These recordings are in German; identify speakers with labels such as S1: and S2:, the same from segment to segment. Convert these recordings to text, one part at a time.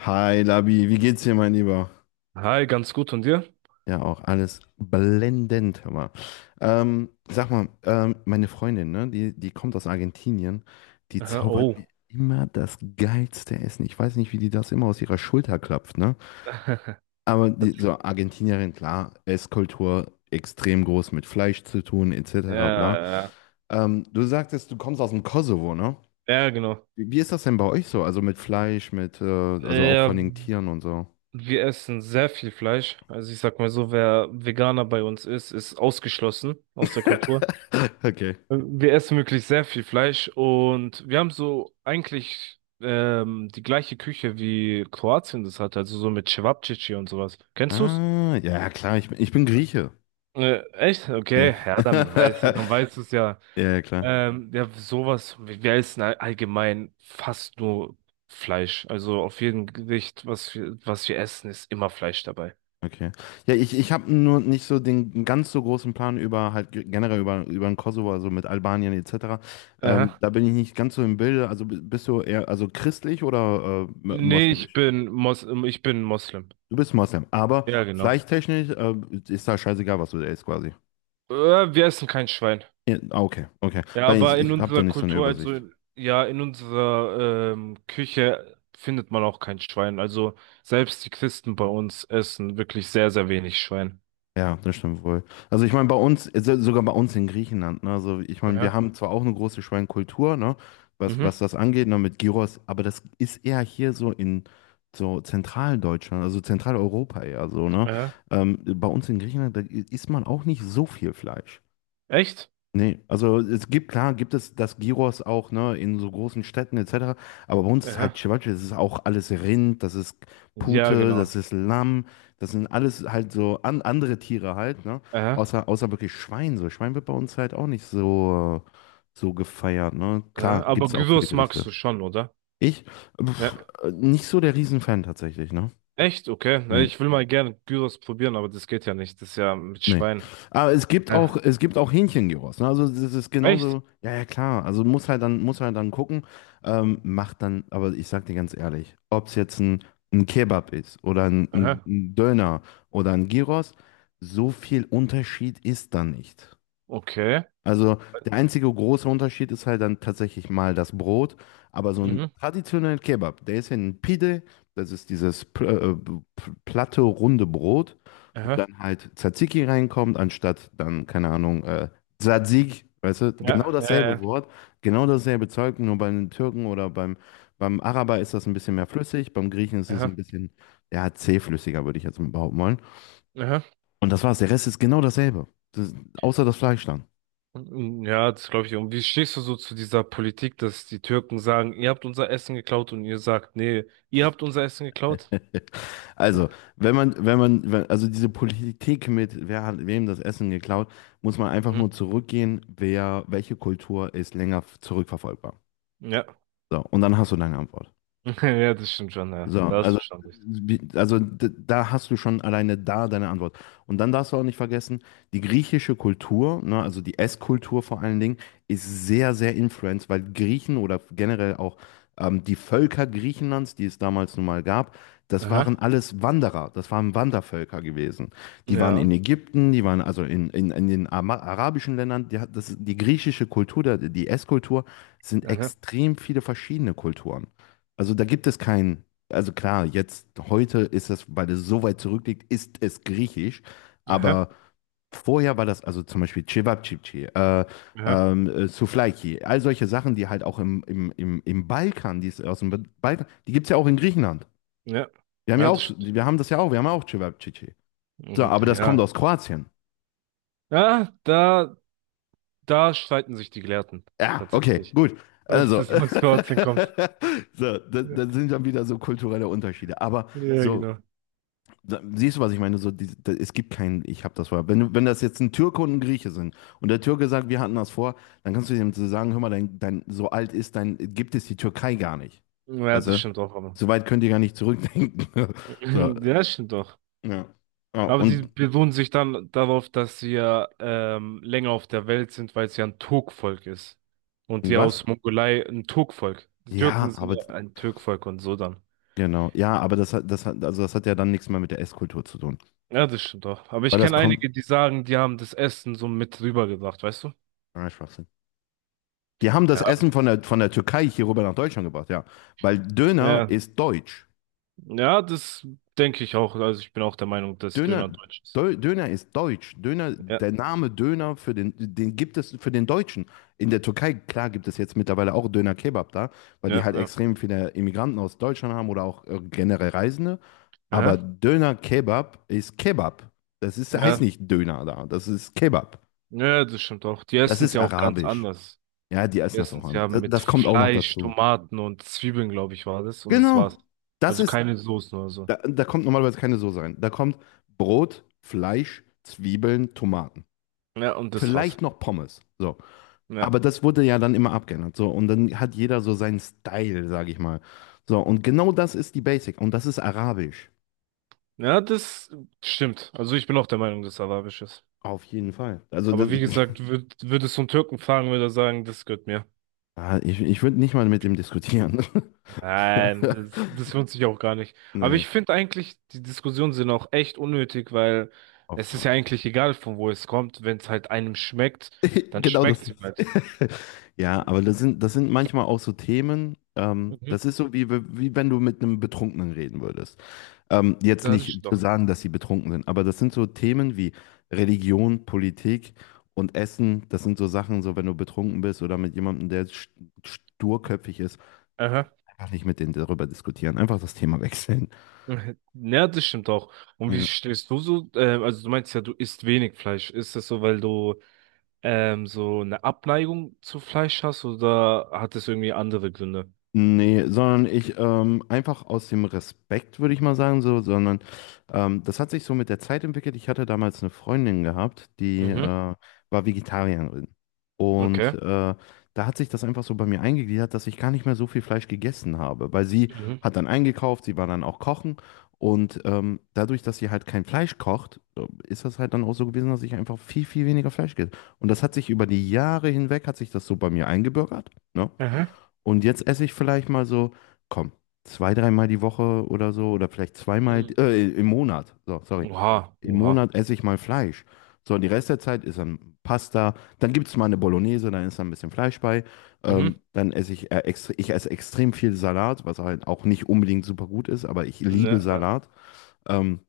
S1: Hi Labi, wie geht's dir, mein Lieber?
S2: Hi, ganz gut und dir?
S1: Ja, auch alles blendend, hör mal. Sag mal, meine Freundin, ne, die kommt aus Argentinien, die
S2: Aha,
S1: zaubert mir
S2: oh.
S1: immer das geilste Essen. Ich weiß nicht, wie die das immer aus ihrer Schulter klopft, ne? Aber die, so Argentinierin, klar, Esskultur extrem groß mit Fleisch zu tun,
S2: Ja,
S1: etc. bla.
S2: ja,
S1: Du sagtest, du kommst aus dem Kosovo, ne?
S2: ja, genau.
S1: Wie ist das denn bei euch so? Also mit Fleisch, mit, also auch
S2: Ja,
S1: von den Tieren und so.
S2: wir essen sehr viel Fleisch. Also ich sag mal so, wer Veganer bei uns ist, ist ausgeschlossen aus der Kultur.
S1: Okay.
S2: Wir essen wirklich sehr viel Fleisch und wir haben so eigentlich die gleiche Küche wie Kroatien das hat, also so mit Cevapcici und sowas. Kennst du's?
S1: Ah, ja, klar, ich bin Grieche.
S2: Echt?
S1: Ja.
S2: Okay, ja, dann weißt du, dann weißt du's ja.
S1: Ja, klar.
S2: Ja, sowas, wir essen allgemein fast nur Fleisch. Also auf jedem Gericht, was wir essen, ist immer Fleisch dabei.
S1: Okay. Ja, ich habe nur nicht so den ganz so großen Plan über halt generell über den Kosovo, also mit Albanien etc.
S2: Aha.
S1: Da bin ich nicht ganz so im Bilde. Also bist du eher also christlich oder
S2: Nee,
S1: moslemisch?
S2: ich bin Moslem.
S1: Du bist Moslem, aber
S2: Ja, genau.
S1: fleischttechnisch ist da scheißegal, was du isst quasi.
S2: Äh, Wir essen kein Schwein.
S1: Ja, ah, okay, okay.
S2: Ja,
S1: Weil ich,
S2: aber in
S1: ich habe da
S2: unserer
S1: nicht so eine
S2: Kultur, also
S1: Übersicht.
S2: in, ja, in unserer Küche findet man auch kein Schwein. Also selbst die Christen bei uns essen wirklich sehr, sehr wenig Schwein.
S1: Ja, das stimmt wohl. Also ich meine, bei uns, sogar bei uns in Griechenland, ne? Also ich meine, wir
S2: Aha.
S1: haben zwar auch eine große Schweinekultur, ne? Was,
S2: Mhm.
S1: was das angeht, ne, mit Gyros, aber das ist eher hier so in so Zentraldeutschland, also Zentraleuropa eher so, ne?
S2: Aha.
S1: Bei uns in Griechenland, da isst man auch nicht so viel Fleisch.
S2: Echt?
S1: Nee, also es gibt, klar, gibt es das Gyros auch, ne, in so großen Städten etc. Aber bei uns ist halt
S2: Aha.
S1: Ceviche, das ist auch alles Rind, das ist
S2: Ja,
S1: Pute, das
S2: genau.
S1: ist Lamm, das sind alles halt so andere Tiere halt, ne? Außer wirklich Schwein. So, Schwein wird bei uns halt auch nicht so gefeiert, ne?
S2: Ja,
S1: Klar, gibt
S2: aber
S1: es auch viele
S2: Gyros magst
S1: Gerichte.
S2: du schon, oder?
S1: Ich, pf,
S2: Ja.
S1: nicht so der Riesenfan tatsächlich, ne?
S2: Echt? Okay. Na,
S1: Nee.
S2: ich will mal gerne Gyros probieren, aber das geht ja nicht. Das ist ja mit
S1: Nee.
S2: Schwein.
S1: Aber
S2: Ja.
S1: es gibt auch Hähnchengyros. Ne? Also das ist
S2: Echt?
S1: genauso, ja, ja, klar. Also muss halt dann gucken, macht dann, aber ich sag dir ganz ehrlich, ob es jetzt ein Kebab ist oder ein, ein
S2: Aha.
S1: ein Döner oder ein Gyros, so viel Unterschied ist da nicht.
S2: Okay.
S1: Also der einzige große Unterschied ist halt dann tatsächlich mal das Brot, aber so ein
S2: Mhm.
S1: traditioneller Kebab, der ist ja ein Pide, das ist dieses platte, runde Brot, wo
S2: Aha.
S1: dann halt Tzatziki reinkommt, anstatt dann, keine Ahnung, Tzatziki, weißt du, genau
S2: Ja.
S1: dasselbe Wort, genau dasselbe Zeug, nur bei den Türken oder beim Araber ist das ein bisschen mehr flüssig, beim Griechen ist es ein
S2: Aha.
S1: bisschen, ja, zähflüssiger, würde ich jetzt mal behaupten wollen.
S2: Aha.
S1: Und das war's, der Rest ist genau dasselbe, das, außer das Fleisch dann.
S2: Mm, ja, das glaube ich. Und wie stehst du so zu dieser Politik, dass die Türken sagen, ihr habt unser Essen geklaut und ihr sagt, nee, ihr habt unser Essen geklaut?
S1: Also,
S2: Mhm.
S1: wenn man, wenn man, wenn, also diese Politik mit, wer hat wem das Essen geklaut, muss man einfach nur zurückgehen, wer, welche Kultur ist länger zurückverfolgbar.
S2: Ja.
S1: So, und dann hast du deine Antwort.
S2: Ja, das stimmt schon, ja.
S1: So. Mhm.
S2: Da hast
S1: Also,
S2: du schon recht.
S1: also da hast du schon alleine da deine Antwort. Und dann darfst du auch nicht vergessen, die griechische Kultur, ne, also die Esskultur vor allen Dingen, ist sehr, sehr influenced, weil Griechen oder generell auch die Völker Griechenlands, die es damals nun mal gab, das waren
S2: Aha.
S1: alles Wanderer, das waren Wandervölker gewesen. Die waren
S2: Ja.
S1: in Ägypten, die waren also in den arabischen Ländern. Die griechische Kultur, die Esskultur, sind
S2: Aha.
S1: extrem viele verschiedene Kulturen. Also da gibt es keinen. Also klar, jetzt heute ist das, weil es so weit zurückliegt, ist es griechisch,
S2: Aha.
S1: aber vorher war das, also zum Beispiel Cevapcici,
S2: Aha.
S1: Souvlaki, all solche Sachen, die halt auch im Balkan, die ist aus dem Balkan, die gibt es ja auch in Griechenland.
S2: Ja.
S1: Wir haben ja
S2: Ja,
S1: auch,
S2: das stimmt.
S1: wir haben das ja auch, wir haben ja auch Cevapcici. So,
S2: Und
S1: aber das kommt
S2: ja,
S1: aus Kroatien.
S2: ja, da, da streiten sich die Gelehrten
S1: Ja, okay,
S2: tatsächlich,
S1: gut.
S2: ob
S1: Also,
S2: es jetzt aus Kroatien kommt.
S1: so, das sind dann wieder so kulturelle Unterschiede. Aber
S2: Ja, ja,
S1: so,
S2: genau.
S1: Siehst du, was ich meine? So, die, da, es gibt keinen, ich habe das vorher. Wenn das jetzt ein Türke und ein Grieche sind und der Türke sagt, wir hatten das vor, dann kannst du dem so sagen, hör mal, dein, dein, so alt ist dein, gibt es die Türkei gar nicht.
S2: Ja,
S1: Weißt
S2: das
S1: du?
S2: stimmt auch, aber.
S1: So weit könnt ihr gar nicht zurückdenken. So,
S2: Ja, das stimmt doch.
S1: ja. Ja,
S2: Aber die
S1: und,
S2: beruhen sich dann darauf, dass sie ja länger auf der Welt sind, weil es ja ein Turkvolk ist. Und
S1: und
S2: die
S1: was?
S2: aus Mongolei ein Turkvolk. Die Türken
S1: Ja,
S2: sind
S1: aber
S2: ja ein Türkvolk und so dann.
S1: genau. Ja, aber also das hat ja dann nichts mehr mit der Esskultur zu tun.
S2: Ja, das stimmt doch. Aber
S1: Weil
S2: ich
S1: das
S2: kenne
S1: kommt.
S2: einige, die sagen, die haben das Essen so mit rübergebracht, weißt du?
S1: Ah, Schwachsinn. Die haben das
S2: Ja,
S1: Essen von der Türkei hier rüber nach Deutschland gebracht, ja. Weil Döner
S2: ja.
S1: ist deutsch.
S2: Ja, das denke ich auch. Also ich bin auch der Meinung, dass
S1: Döner,
S2: Döner deutsch ist.
S1: Döner ist deutsch. Döner,
S2: Ja,
S1: der Name Döner den gibt es für den Deutschen. In der Türkei, klar, gibt es jetzt mittlerweile auch Döner Kebab da, weil die
S2: ja,
S1: halt
S2: ja.
S1: extrem viele Immigranten aus Deutschland haben oder auch generell Reisende. Aber
S2: Aha,
S1: Döner Kebab ist Kebab. Heißt
S2: ja.
S1: nicht Döner da, das ist Kebab.
S2: Ja, das stimmt auch. Die
S1: Das
S2: essen es
S1: ist
S2: ja auch ganz
S1: arabisch.
S2: anders.
S1: Ja, die
S2: Die
S1: essen das
S2: essen
S1: auch
S2: es
S1: an.
S2: ja
S1: Das,
S2: mit
S1: das kommt auch noch
S2: Fleisch,
S1: dazu.
S2: Tomaten und Zwiebeln, glaube ich, war das. Und das
S1: Genau.
S2: war's.
S1: Das
S2: Also
S1: ist,
S2: keine Soßen oder so.
S1: da kommt normalerweise keine Soße rein. Da kommt Brot, Fleisch, Zwiebeln, Tomaten,
S2: Ja, und das war's.
S1: vielleicht noch Pommes. So.
S2: Ja.
S1: Aber das wurde ja dann immer abgeändert. So. Und dann hat jeder so seinen Style, sage ich mal. So. Und genau das ist die Basic. Und das ist Arabisch.
S2: Ja, das stimmt. Also ich bin auch der Meinung, dass es arabisch ist.
S1: Auf jeden Fall. Also, das.
S2: Aber wie gesagt, würdest du einen Türken fragen, würde er sagen, das gehört mir.
S1: Ich würde nicht mal mit ihm diskutieren.
S2: Nein, das lohnt sich auch gar nicht. Aber
S1: Nee,
S2: ich finde eigentlich, die Diskussionen sind auch echt unnötig, weil
S1: oft
S2: es ist
S1: mal.
S2: ja eigentlich egal, von wo es kommt. Wenn es halt einem schmeckt, dann
S1: Genau das
S2: schmeckt es ihm
S1: ist.
S2: halt.
S1: Ja, aber das sind manchmal auch so Themen. Ähm,
S2: Mhm.
S1: das ist so, wie wenn du mit einem Betrunkenen reden würdest. Jetzt
S2: Ja, das
S1: nicht
S2: stimmt
S1: zu
S2: doch.
S1: sagen, dass sie betrunken sind, aber das sind so Themen wie Religion, Politik und Essen. Das sind so Sachen, so wenn du betrunken bist oder mit jemandem, der sturköpfig ist,
S2: Aha.
S1: einfach nicht mit denen darüber diskutieren, einfach das Thema wechseln.
S2: Ja, das stimmt auch. Und wie
S1: Ja.
S2: stehst du so? Also du meinst ja, du isst wenig Fleisch. Ist das so, weil du so eine Abneigung zu Fleisch hast oder hat das irgendwie andere Gründe?
S1: Nee, sondern ich einfach aus dem Respekt, würde ich mal sagen, so, sondern das hat sich so mit der Zeit entwickelt. Ich hatte damals eine Freundin gehabt, die
S2: Mhm.
S1: war Vegetarierin. Und
S2: Okay.
S1: da hat sich das einfach so bei mir eingegliedert, dass ich gar nicht mehr so viel Fleisch gegessen habe, weil sie
S2: Mhm.
S1: hat dann eingekauft, sie war dann auch kochen. Und dadurch, dass sie halt kein Fleisch kocht, ist das halt dann auch so gewesen, dass ich einfach viel, viel weniger Fleisch gegessen. Und das hat sich über die Jahre hinweg, hat sich das so bei mir eingebürgert, ne?
S2: Aha.
S1: Und jetzt esse ich vielleicht mal so, komm, zwei, dreimal die Woche oder so, oder vielleicht zweimal,
S2: Mhm.
S1: im Monat, so, sorry.
S2: Oha,
S1: Im
S2: oha.
S1: Monat esse ich mal Fleisch. So, und die Rest der Zeit ist dann Pasta, dann gibt es mal eine Bolognese, dann ist da ein bisschen Fleisch bei.
S2: Mhm.
S1: Dann esse ich, extre ich esse extrem viel Salat, was halt auch nicht unbedingt super gut ist, aber ich
S2: Ne,
S1: liebe Salat. Ähm,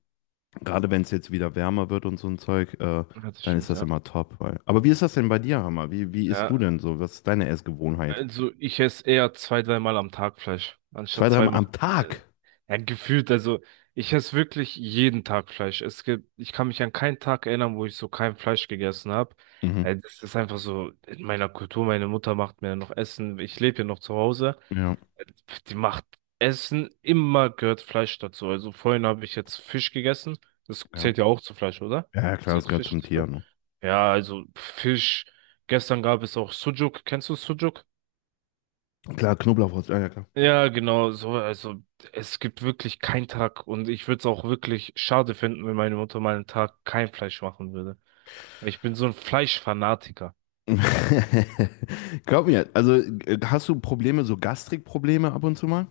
S1: gerade wenn es jetzt wieder wärmer wird und so ein Zeug,
S2: ja, das
S1: dann ist
S2: stimmt,
S1: das
S2: ja.
S1: immer top. Weil. Aber wie ist das denn bei dir, Hammer? Wie isst
S2: Ja,
S1: du denn so? Was ist deine Essgewohnheit?
S2: also ich esse eher zwei, dreimal am Tag Fleisch,
S1: Zwei,
S2: anstatt
S1: dreimal
S2: zweimal.
S1: am Tag?
S2: Äh, ja, gefühlt, also ich esse wirklich jeden Tag Fleisch. Es gibt, ich kann mich an keinen Tag erinnern, wo ich so kein Fleisch gegessen habe.
S1: Mhm.
S2: Das ist einfach so in meiner Kultur. Meine Mutter macht mir noch Essen. Ich lebe ja noch zu Hause.
S1: Ja,
S2: Äh, Die macht Essen, immer gehört Fleisch dazu. Also vorhin habe ich jetzt Fisch gegessen. Das
S1: ja.
S2: zählt ja auch zu Fleisch, oder?
S1: Ja, klar, es
S2: Zählt
S1: gehört
S2: Fisch
S1: zum
S2: zu
S1: Tier,
S2: Fleisch?
S1: ne?
S2: Ja, also Fisch. Gestern gab es auch Sujuk. Kennst du Sujuk?
S1: Klar, Knoblauchwurst, ja, ja, klar.
S2: Ja, genau, so, also es gibt wirklich keinen Tag und ich würde es auch wirklich schade finden, wenn meine Mutter mal einen Tag kein Fleisch machen würde. Weil ich bin so ein Fleischfanatiker.
S1: Glaub mir, also hast du Probleme, so Gastrikprobleme ab und zu mal?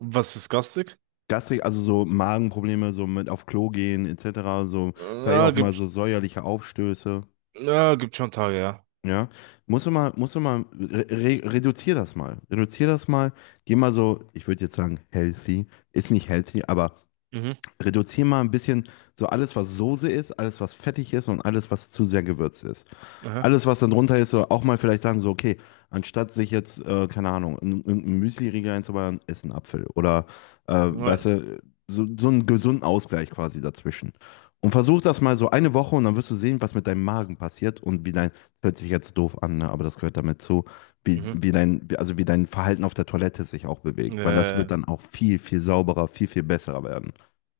S2: Was ist garstig?
S1: Gastrik, also so Magenprobleme, so mit auf Klo gehen, etc., so vielleicht
S2: Ja,
S1: auch mal so säuerliche Aufstöße,
S2: ja gibt schon Tage, ja.
S1: ja? Musst du mal, re re reduzier das mal. Reduzier das mal, geh mal so, ich würde jetzt sagen, healthy, ist nicht healthy, aber
S2: Mhm,
S1: reduzier mal ein bisschen so alles, was Soße ist, alles, was fettig ist und alles, was zu sehr gewürzt ist.
S2: aha,
S1: Alles, was dann drunter ist, so auch mal vielleicht sagen, so, okay, anstatt sich jetzt, keine Ahnung, einen Müsli-Riegel einzuballern, ess einen Apfel. Oder, weißt
S2: na,
S1: du, so, einen gesunden Ausgleich quasi dazwischen. Und versuch das mal so eine Woche und dann wirst du sehen, was mit deinem Magen passiert und wie dein, hört sich jetzt doof an, ne? Aber das gehört damit zu, wie,
S2: mhm.
S1: wie dein, wie- also wie dein Verhalten auf der Toilette sich auch bewegt. Weil das wird
S2: Äh,
S1: dann auch viel, viel sauberer, viel, viel besser werden.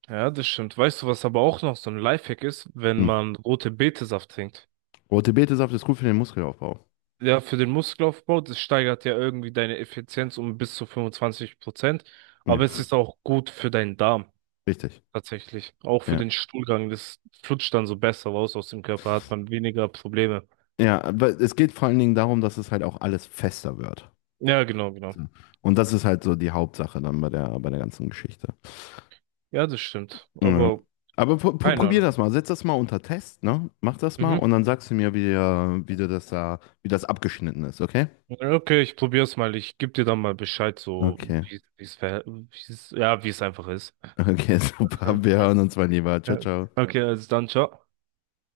S2: ja, das stimmt. Weißt du, was aber auch noch so ein Lifehack ist, wenn
S1: Hm.
S2: man rote Betesaft trinkt?
S1: Rote Betesaft ist gut für den Muskelaufbau.
S2: Ja, für den Muskelaufbau, das steigert ja irgendwie deine Effizienz um bis zu 25%. Aber es
S1: Ja,
S2: ist auch gut für deinen Darm,
S1: richtig.
S2: tatsächlich. Auch für
S1: Ja.
S2: den Stuhlgang. Das flutscht dann so besser raus aus dem Körper, hat man weniger Probleme.
S1: Ja, aber es geht vor allen Dingen darum, dass es halt auch alles fester wird.
S2: Ja, genau, genau.
S1: So. Und das ist halt so die Hauptsache dann bei der ganzen Geschichte.
S2: Ja, das stimmt.
S1: Ja.
S2: Aber
S1: Aber
S2: keine
S1: probier
S2: Ahnung.
S1: das mal, setz das mal unter Test, ne? Mach das mal und
S2: Mhm.
S1: dann sagst du mir, wie du das da, wie das abgeschnitten ist, okay?
S2: Okay, ich probier's mal. Ich geb dir dann mal Bescheid, so
S1: Okay.
S2: wie es, ja, wie es einfach ist.
S1: Okay, super. Wir hören uns mal lieber. Ciao,
S2: Ja.
S1: ciao.
S2: Okay, also dann, ciao.